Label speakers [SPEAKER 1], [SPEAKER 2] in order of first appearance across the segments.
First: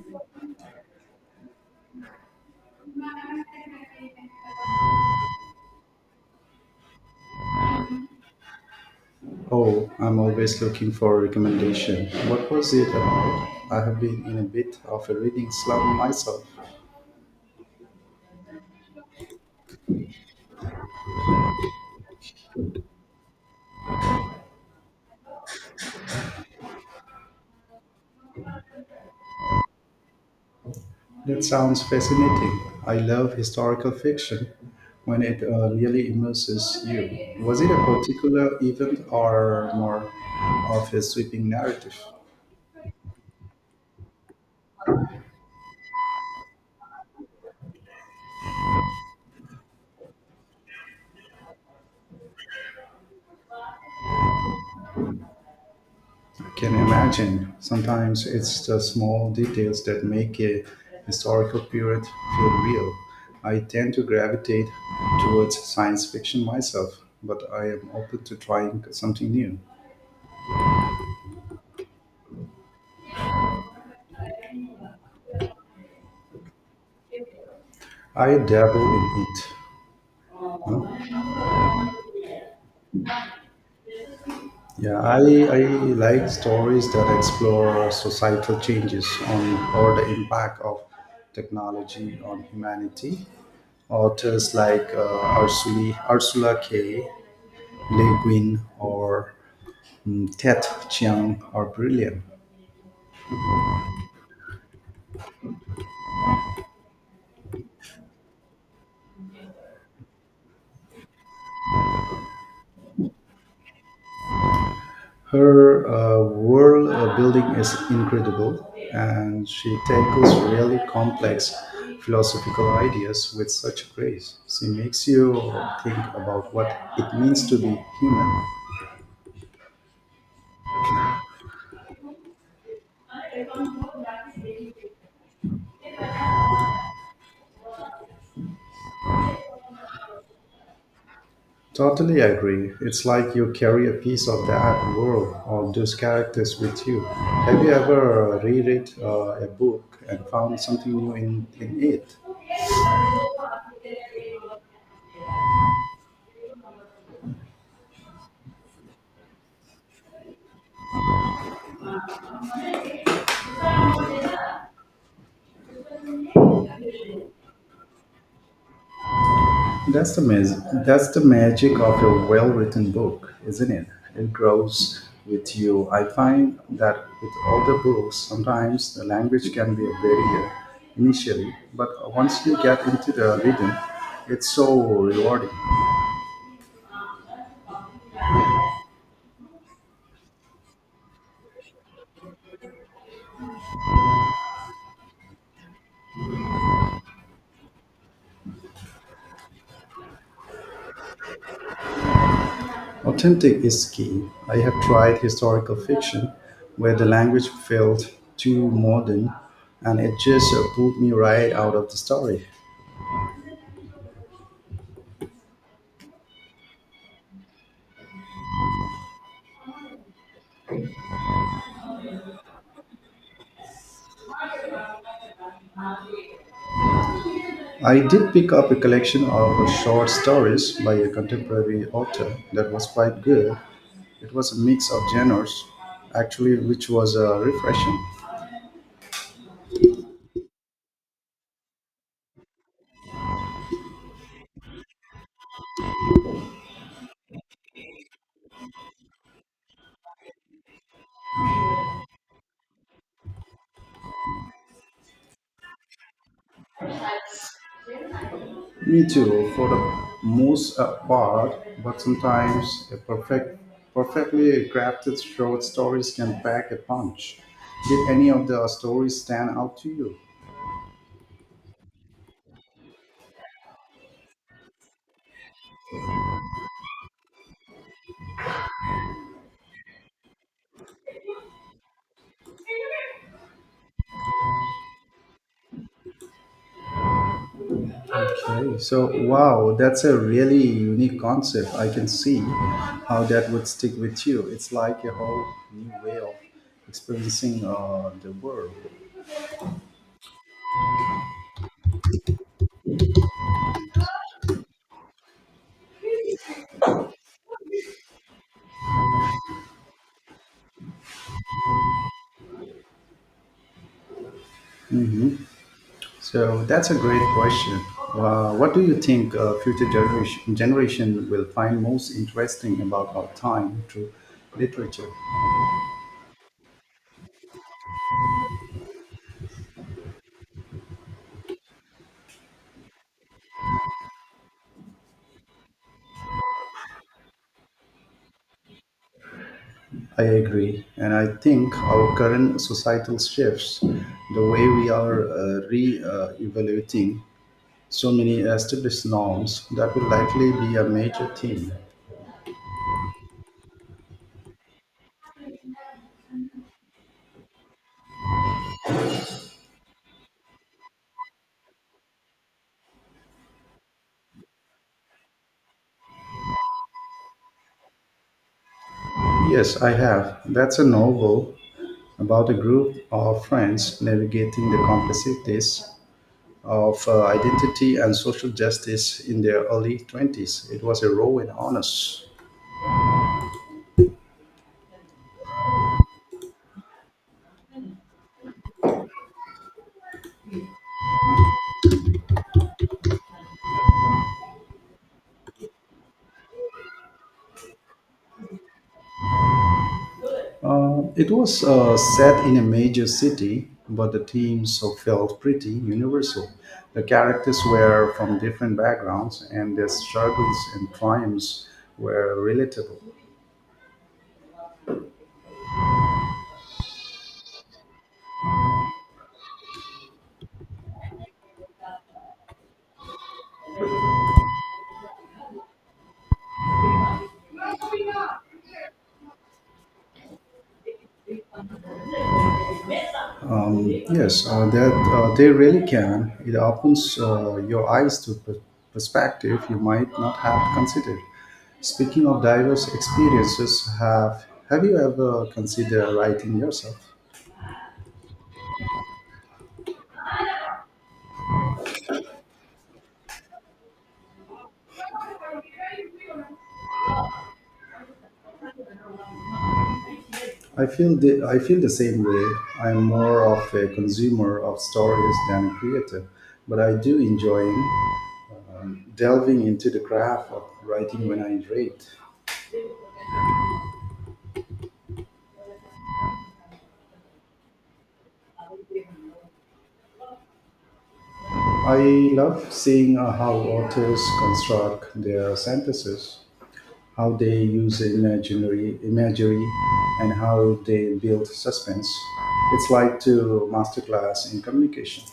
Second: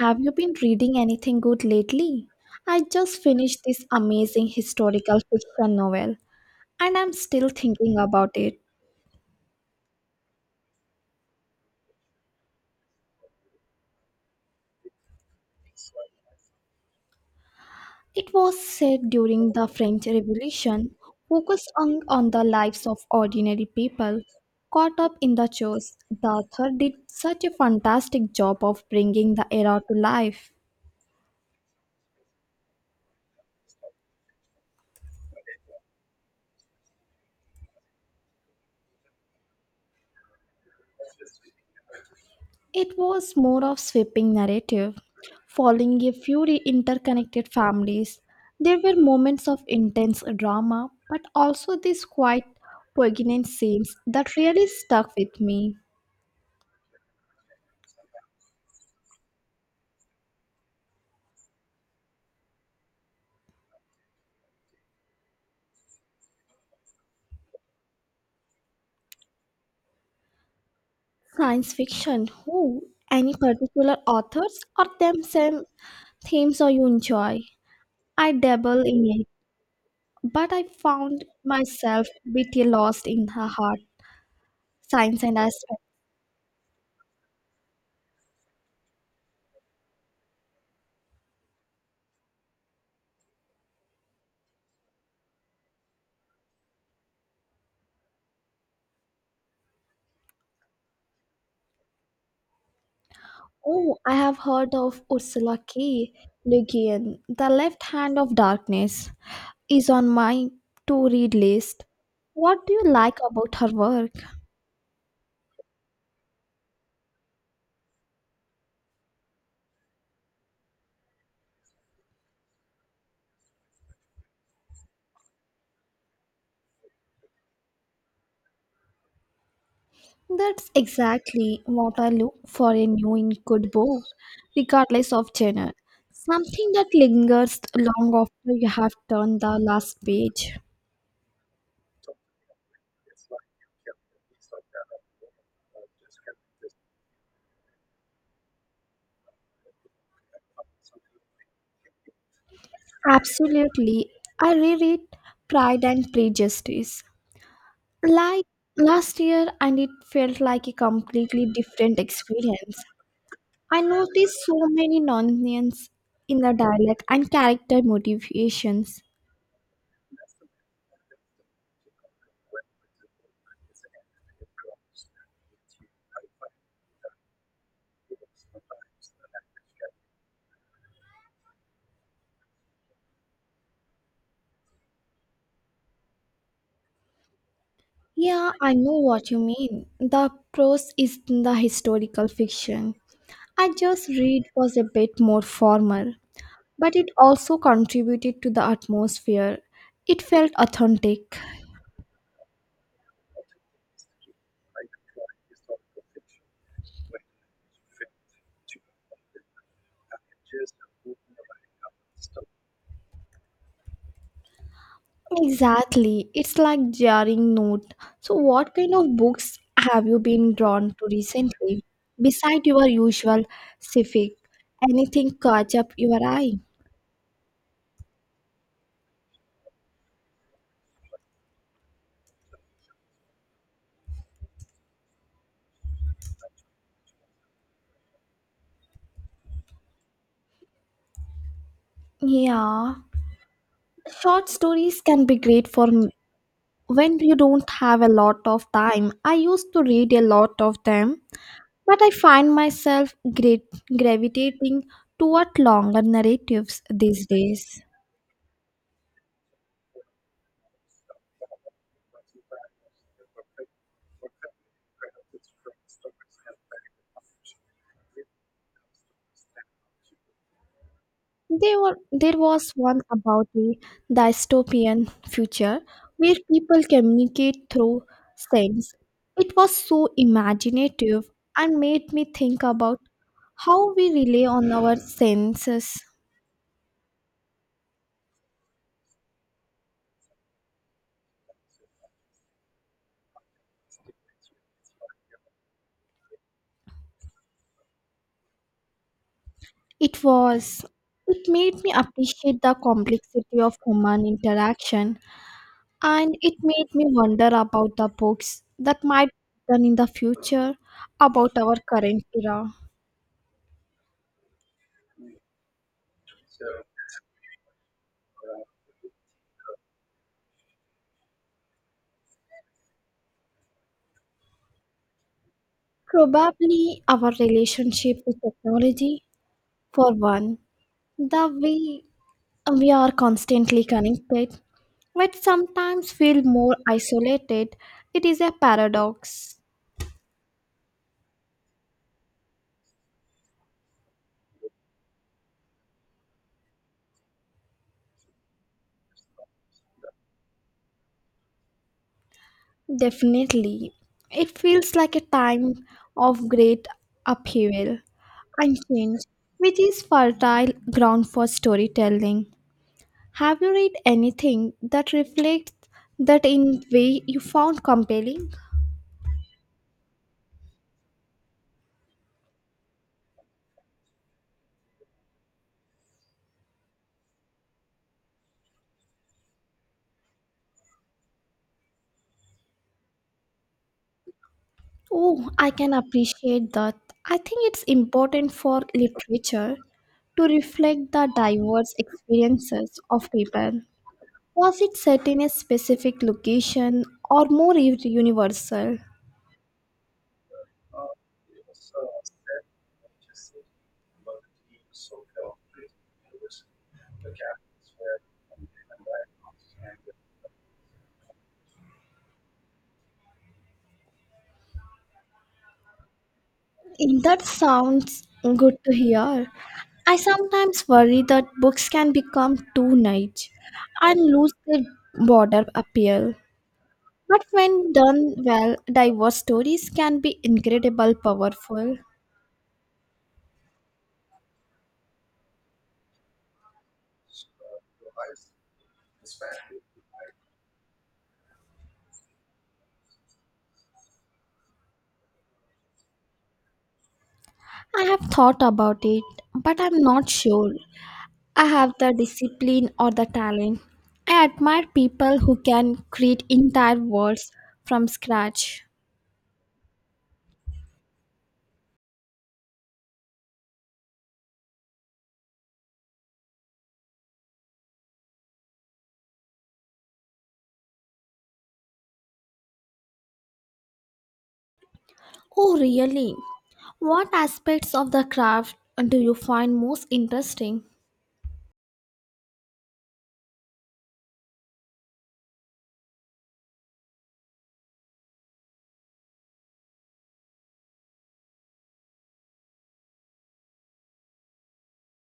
[SPEAKER 1] Have you been reading anything good lately? I just finished this amazing historical fiction novel and I'm still thinking about it.
[SPEAKER 2] Oh, I'm always looking for a recommendation. What was it about? I have been in a bit of a reading slump myself.
[SPEAKER 1] It was set during the French Revolution, focused on the lives of ordinary people caught up in the chores. The author did such a fantastic job of bringing the era to life.
[SPEAKER 2] That sounds fascinating. I love historical fiction when it really immerses you. Was it a particular event or more of a sweeping narrative?
[SPEAKER 1] It was more of sweeping narrative, following a few interconnected families. There were moments of intense drama, but also these quite poignant scenes that really stuck with me.
[SPEAKER 2] Can you imagine. Sometimes it's the small details that make a historical period feel real. I tend to gravitate towards science fiction myself, but I am open to trying something new.
[SPEAKER 1] Science fiction, who? Any particular authors or them same themes or you enjoy? I
[SPEAKER 2] I dabble
[SPEAKER 1] dabble in
[SPEAKER 2] in
[SPEAKER 1] it,
[SPEAKER 2] it.
[SPEAKER 1] but I found myself bit lost in her heart,
[SPEAKER 2] Yeah,
[SPEAKER 1] science and
[SPEAKER 2] I
[SPEAKER 1] aspect.
[SPEAKER 2] like stories that explore societal changes on or the impact of technology on humanity. Authors like Ursula K. Le Guin or Ted Chiang are brilliant.
[SPEAKER 1] Oh, I have heard of Ursula K. Le Guin. The Left Hand of Darkness is on my to read list. What do you like about her work?
[SPEAKER 2] Her world building is incredible, and she tackles really complex philosophical ideas with such grace. She makes you think about what it means to be human.
[SPEAKER 1] That's exactly what I look for in new in good book, regardless of genre. Something that lingers long after you have turned the last page.
[SPEAKER 2] Totally agree. It's like you carry a piece of that world or those characters with you. Have you ever reread a book and found something new in it?
[SPEAKER 1] Absolutely. I reread Pride and Prejudice like last year, and it felt like a completely different experience. I noticed so many nonsense in the dialect and character motivations.
[SPEAKER 2] That's the magic. That's the magic of a well-written book, isn't it? It grows with you. I find that with older books, sometimes the language can be a barrier initially, but once you get into the rhythm, it's so rewarding.
[SPEAKER 1] Yeah, I know what you mean. The prose is in the historical fiction. I just read was a bit more formal, but it also contributed to the atmosphere. It felt authentic.
[SPEAKER 2] Authentic is key. I have tried historical fiction where the language felt too modern, and it just pulled me right out of the story.
[SPEAKER 1] Exactly. It's like jarring note. So what kind of books have you been drawn to recently? Beside your usual civic, anything catch up your eye?
[SPEAKER 2] I did pick up a collection of short stories by a contemporary author that was quite good. It was a mix of genres, actually, which was refreshing.
[SPEAKER 1] Yeah. Short stories can be great when you don't have a lot of time. I used to read a lot of them, but I find myself great gravitating toward longer narratives these days.
[SPEAKER 2] Me too, for the most part, but sometimes a perfectly crafted short stories can pack a punch. Did any of the stories stand out to you?
[SPEAKER 1] There was one about a dystopian future where people communicate through sense. It was so imaginative and made me think about how we rely on our senses.
[SPEAKER 2] Okay, so wow, that's a really unique concept. I can see how that would stick with you. It's like a whole new way of experiencing the world.
[SPEAKER 1] It was, it made me appreciate the complexity of human interaction, and it made me wonder about the books that might be done in the future about our current era.
[SPEAKER 2] So that's a great question. What do you think generation will find most interesting about our time through literature?
[SPEAKER 1] Probably our relationship with technology, for one, the way we are constantly connected, but sometimes feel more isolated. It is a paradox.
[SPEAKER 2] I agree. And I think our current societal shifts, the way we are re evaluating so many established norms that will likely be a major theme.
[SPEAKER 1] Definitely. It feels like a time of great upheaval and change, which is fertile ground for storytelling. Have you read anything that reflects that in way you found compelling?
[SPEAKER 2] Yes, I have. That's a novel about a group of friends navigating the complexities of identity and social justice in their early 20s. It was a raw and honest.
[SPEAKER 1] Oh, I can appreciate that. I think it's important for literature to reflect the diverse experiences of people. Was it set in a specific location or more universal?
[SPEAKER 2] It was set in a major city, but the themes so felt pretty universal. The characters were from different backgrounds, and their struggles and triumphs were relatable.
[SPEAKER 1] That sounds good to hear. I sometimes worry that books can become too niche and lose their broader appeal. But when done well, diverse stories can be incredibly powerful.
[SPEAKER 2] Um, yes, that they really can. It opens your eyes to perspective you might not have considered. Speaking of diverse experiences, have you ever considered writing yourself?
[SPEAKER 1] I have thought about it, but I'm not sure I have the discipline or the talent. I admire people who can create entire worlds from scratch.
[SPEAKER 2] I feel the same way. I'm more of a consumer of stories than a creator, but I do enjoy delving into the craft of writing when I read.
[SPEAKER 1] Oh, really? What aspects of the craft do you find most interesting?
[SPEAKER 2] I love seeing how authors construct their sentences, how they use imaginary imagery and how they build suspense. It's like to masterclass in communication.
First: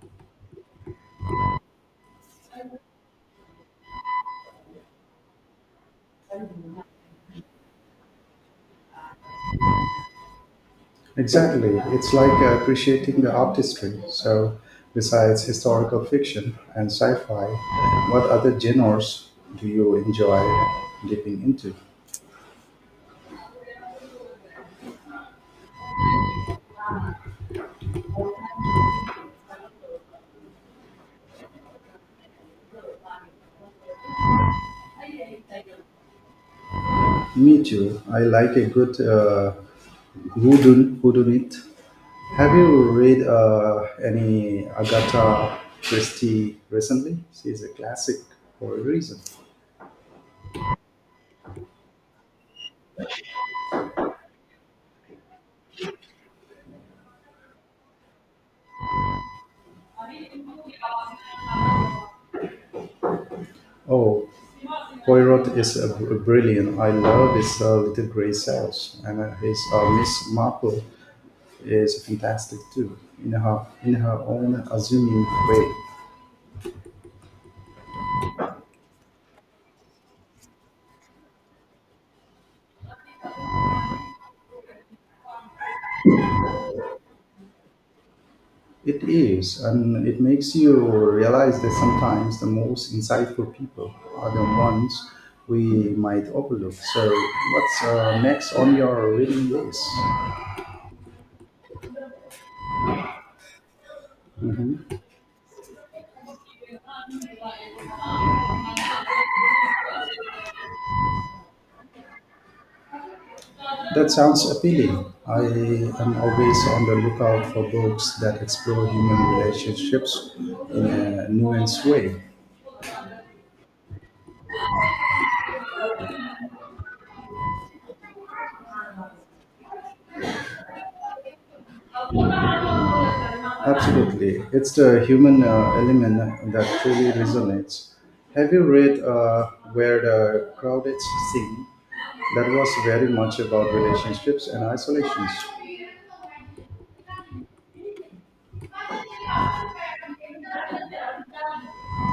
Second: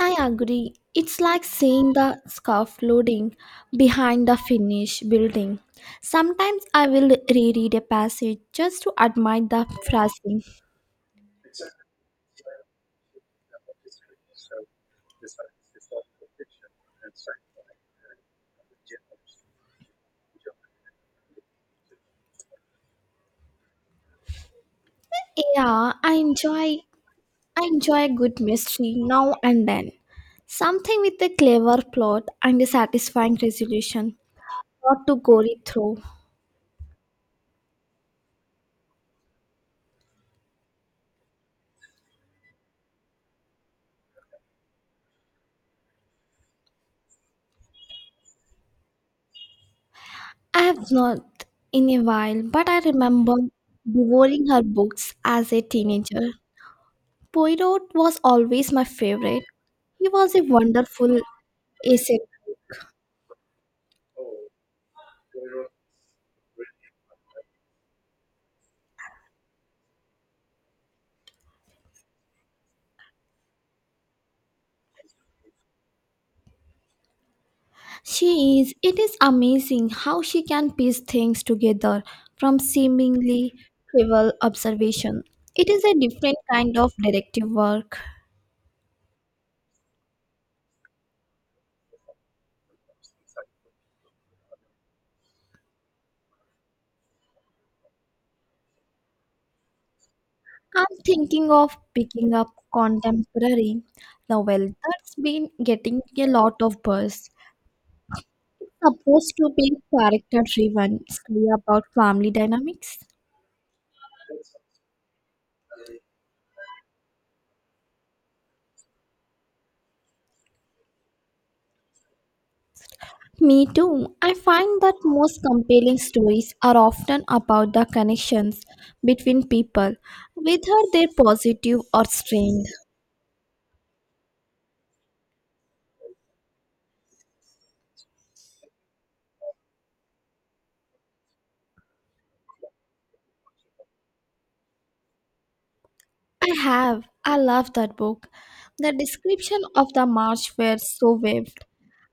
[SPEAKER 1] I agree. It's like seeing the scarf loading behind the finished building. Sometimes I will reread a passage just to admire the phrasing.
[SPEAKER 2] Exactly. It's like appreciating the artistry. So besides historical fiction and sci-fi, what other genres do you enjoy dipping into?
[SPEAKER 1] Yeah, I enjoy a good mystery now and then. Something with a clever plot and a satisfying resolution, not too gory through.
[SPEAKER 2] Me too. I like a good whodunit. Have you read any Agatha Christie recently? She's a classic for a reason.
[SPEAKER 1] I have not in a while, but I remember devouring her books as a teenager. Poirot was always my favorite. He was a wonderful essay.
[SPEAKER 2] Oh, Poirot is a brilliant. I love his Little Grey Cells, and his Miss Marple is fantastic too, in her own assuming way.
[SPEAKER 1] She is. It is amazing how she can piece things together from seemingly trivial observation. It is a different kind of detective work.
[SPEAKER 2] It is, and it makes you realize that sometimes the most insightful people are the ones we might overlook. So, what's next on your reading list?
[SPEAKER 1] I'm thinking of picking up contemporary novel
[SPEAKER 2] Hmm.
[SPEAKER 1] that's been getting a lot of buzz. Supposed to be character driven, story about family dynamics.
[SPEAKER 2] That sounds appealing. I am always on the lookout for books that explore human relationships in a nuanced way.
[SPEAKER 1] Me too. I find that most compelling stories are often about the connections between people, whether they're positive or strained.
[SPEAKER 2] Absolutely. It's the human element that truly resonates. Have you read Where the Crowded Sing? That was very much about relationships and isolations.
[SPEAKER 1] I have. I love that book. The description of the march were so vivid,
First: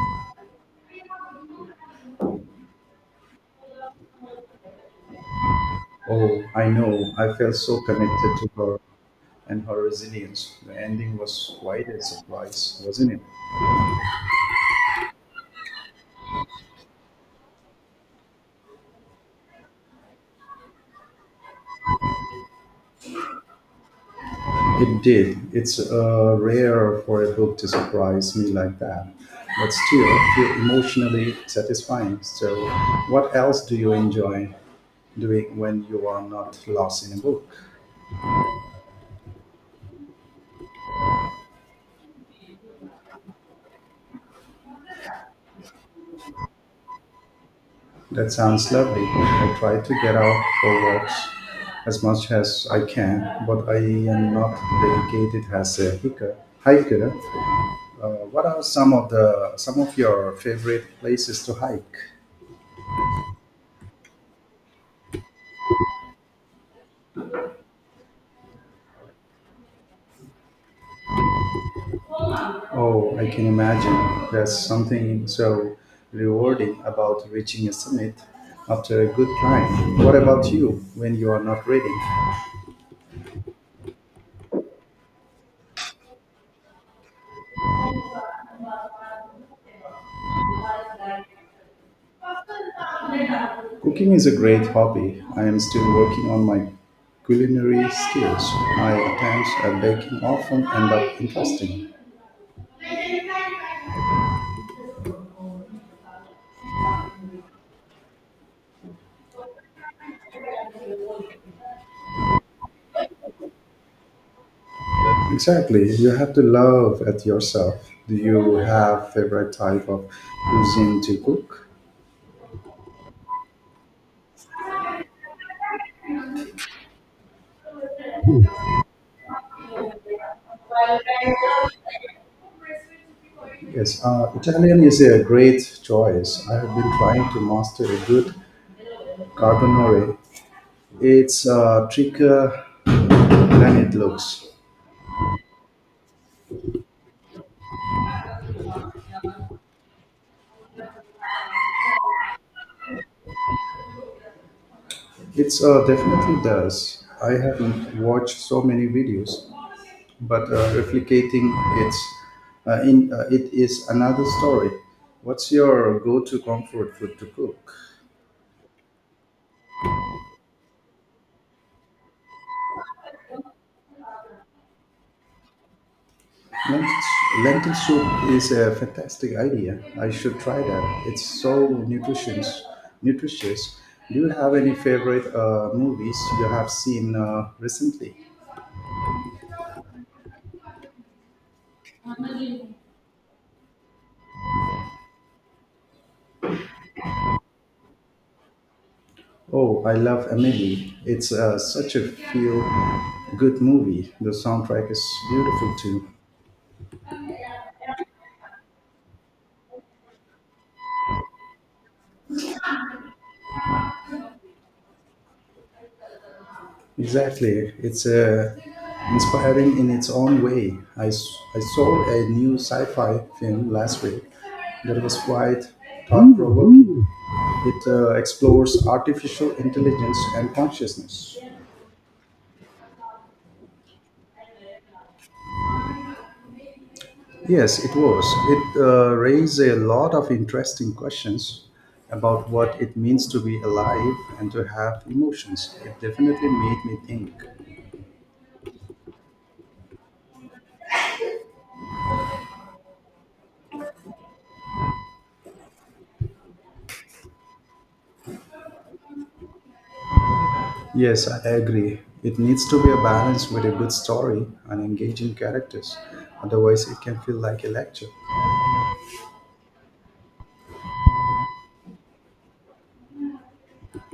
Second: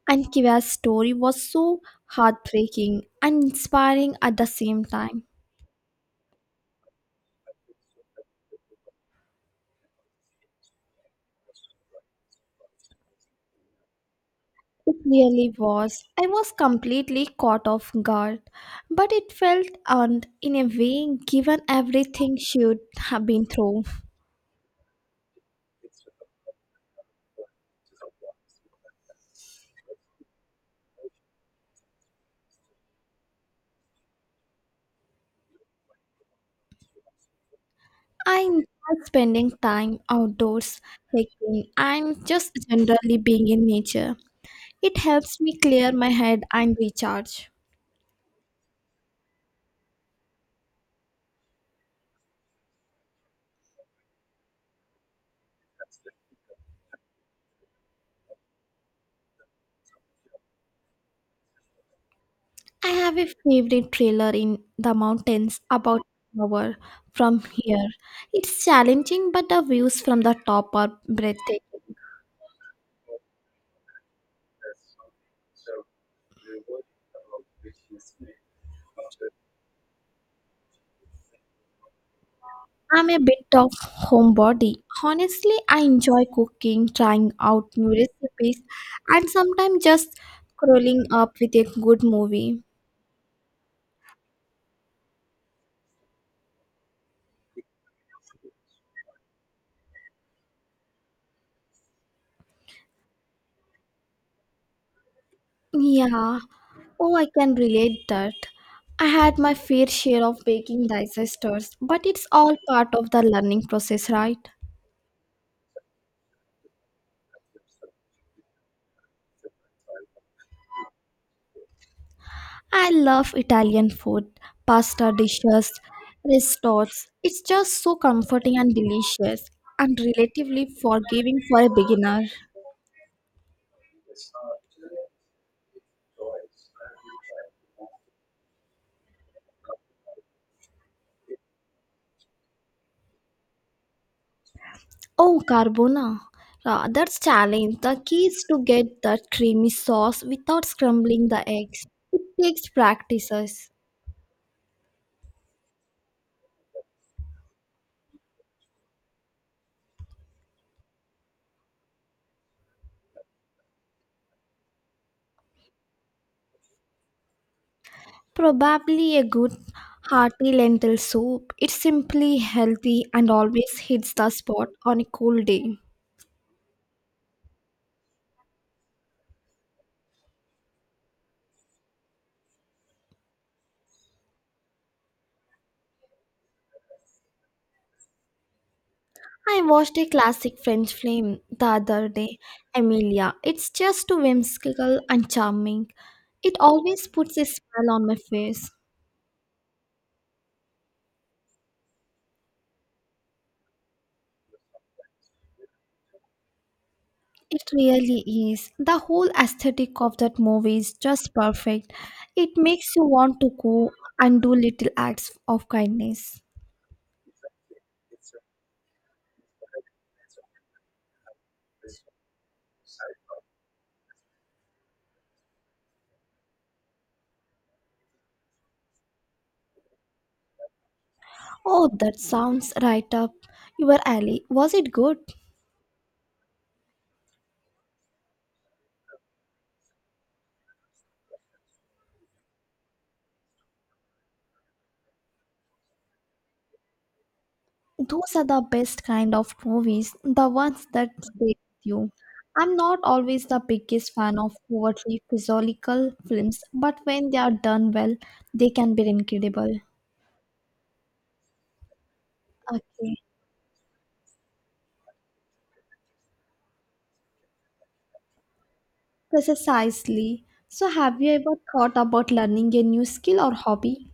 [SPEAKER 1] and Kiva's story was so heartbreaking and inspiring at the same time.
[SPEAKER 2] Oh, I know. I felt so connected to her and her resilience. The ending was quite a surprise, wasn't it?
[SPEAKER 1] It really was. I was completely caught off guard, but it felt earned in a way given everything she'd have been through.
[SPEAKER 2] It did. It's rare for a book to surprise me like that, but still feel emotionally satisfying. So, what else do you enjoy doing when you are not lost in a book?
[SPEAKER 1] I enjoy spending time outdoors, hiking, and just generally being in nature. It helps me clear my head and recharge.
[SPEAKER 2] That sounds lovely. I try to get out for walks as much as I can, but I am not dedicated as a hiker. Hiker. What are some of the some of your favorite places to hike?
[SPEAKER 1] I have a favorite trailer in the mountains about an hour from here. It's challenging, but the views from the top are breathtaking.
[SPEAKER 2] Oh, I can imagine. There's something so rewarding about reaching a summit after a good climb. What about you when you are not reading?
[SPEAKER 1] I'm a bit of homebody. Honestly, I enjoy cooking, trying out new recipes, and sometimes just curling up with a good movie.
[SPEAKER 2] Cooking is a great hobby. I am still working on my culinary skills. My attempts at baking often end up interesting.
[SPEAKER 1] Yeah. Oh, I can relate that. I had my fair share of baking disasters, but it's all part of the learning process, right?
[SPEAKER 2] Exactly. You have to love at yourself. Do you have favorite type of cuisine to cook?
[SPEAKER 1] I love Italian food, pasta dishes, risottos. It's just so comforting and delicious, and relatively forgiving for a beginner.
[SPEAKER 2] Yes, Italian is a great choice. I have been trying to master a good carbonara. It's trickier than it looks.
[SPEAKER 1] Oh, carbona. That's challenge. The key is to get that creamy sauce without scrambling the eggs. It takes practices.
[SPEAKER 2] It's definitely does. I haven't watched so many videos, but replicating it's it is another story. What's your go-to comfort food to cook?
[SPEAKER 1] Probably a good hearty lentil soup. It's simply healthy and always hits the spot on a cool day.
[SPEAKER 2] Lentil, lentil soup is a fantastic idea. I should try that. It's so nutritious. Nutritious. Do you have any favorite movies you have seen recently?
[SPEAKER 1] I watched a classic French film the other day, Emilia. It's just too whimsical and charming. It always puts a smile on my face.
[SPEAKER 2] Oh, I love Amelie. It's such a feel good movie. The soundtrack is beautiful too.
[SPEAKER 1] It really is. The whole aesthetic of that movie is just perfect. It makes you want to go and do little acts of kindness.
[SPEAKER 2] Exactly. It's inspiring in its own way. I saw a new sci fi film last week that was quite thought provoking. It explores artificial intelligence and consciousness.
[SPEAKER 1] Oh, that sounds right up your alley. Was it good?
[SPEAKER 2] Yes, it was. It raised a lot of interesting questions about what it means to be alive and to have emotions. It definitely made me think.
[SPEAKER 1] Those are the best kind of movies, the ones that stay with you. I'm not always the biggest fan of overtly physiological films, but when they are done well, they can be incredible.
[SPEAKER 2] Yes, I agree. It needs to be a
[SPEAKER 1] Okay,
[SPEAKER 2] balance with a good story and engaging characters. Otherwise, it can feel like a lecture.
[SPEAKER 1] precisely. So, have you ever thought about learning a new skill or hobby?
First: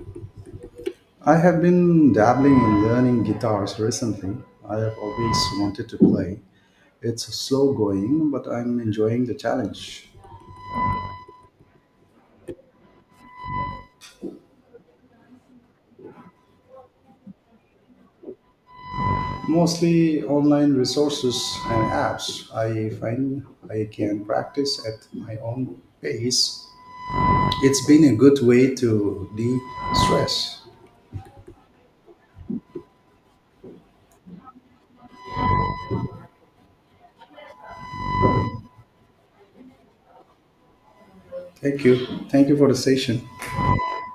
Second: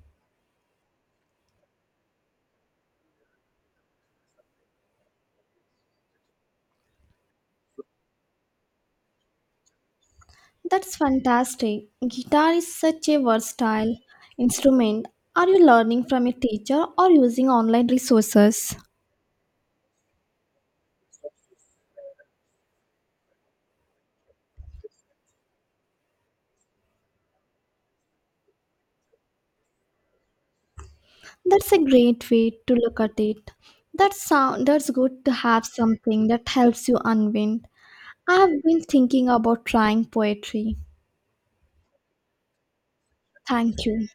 [SPEAKER 2] I have been dabbling in learning guitars recently. I have always wanted to play. It's slow going, but I'm enjoying the challenge.
[SPEAKER 1] That's fantastic. Guitar is such a versatile instrument. Are you learning from a teacher or using online resources?
[SPEAKER 2] Mostly online resources and apps. I find I can practice at my own pace. It's been a good way to de stress.
[SPEAKER 1] That's a great way to look at it. That sound that's good to have something that helps you unwind. I have been thinking about trying poetry.
[SPEAKER 2] Thank you. Thank you for the session.
[SPEAKER 1] Thank you.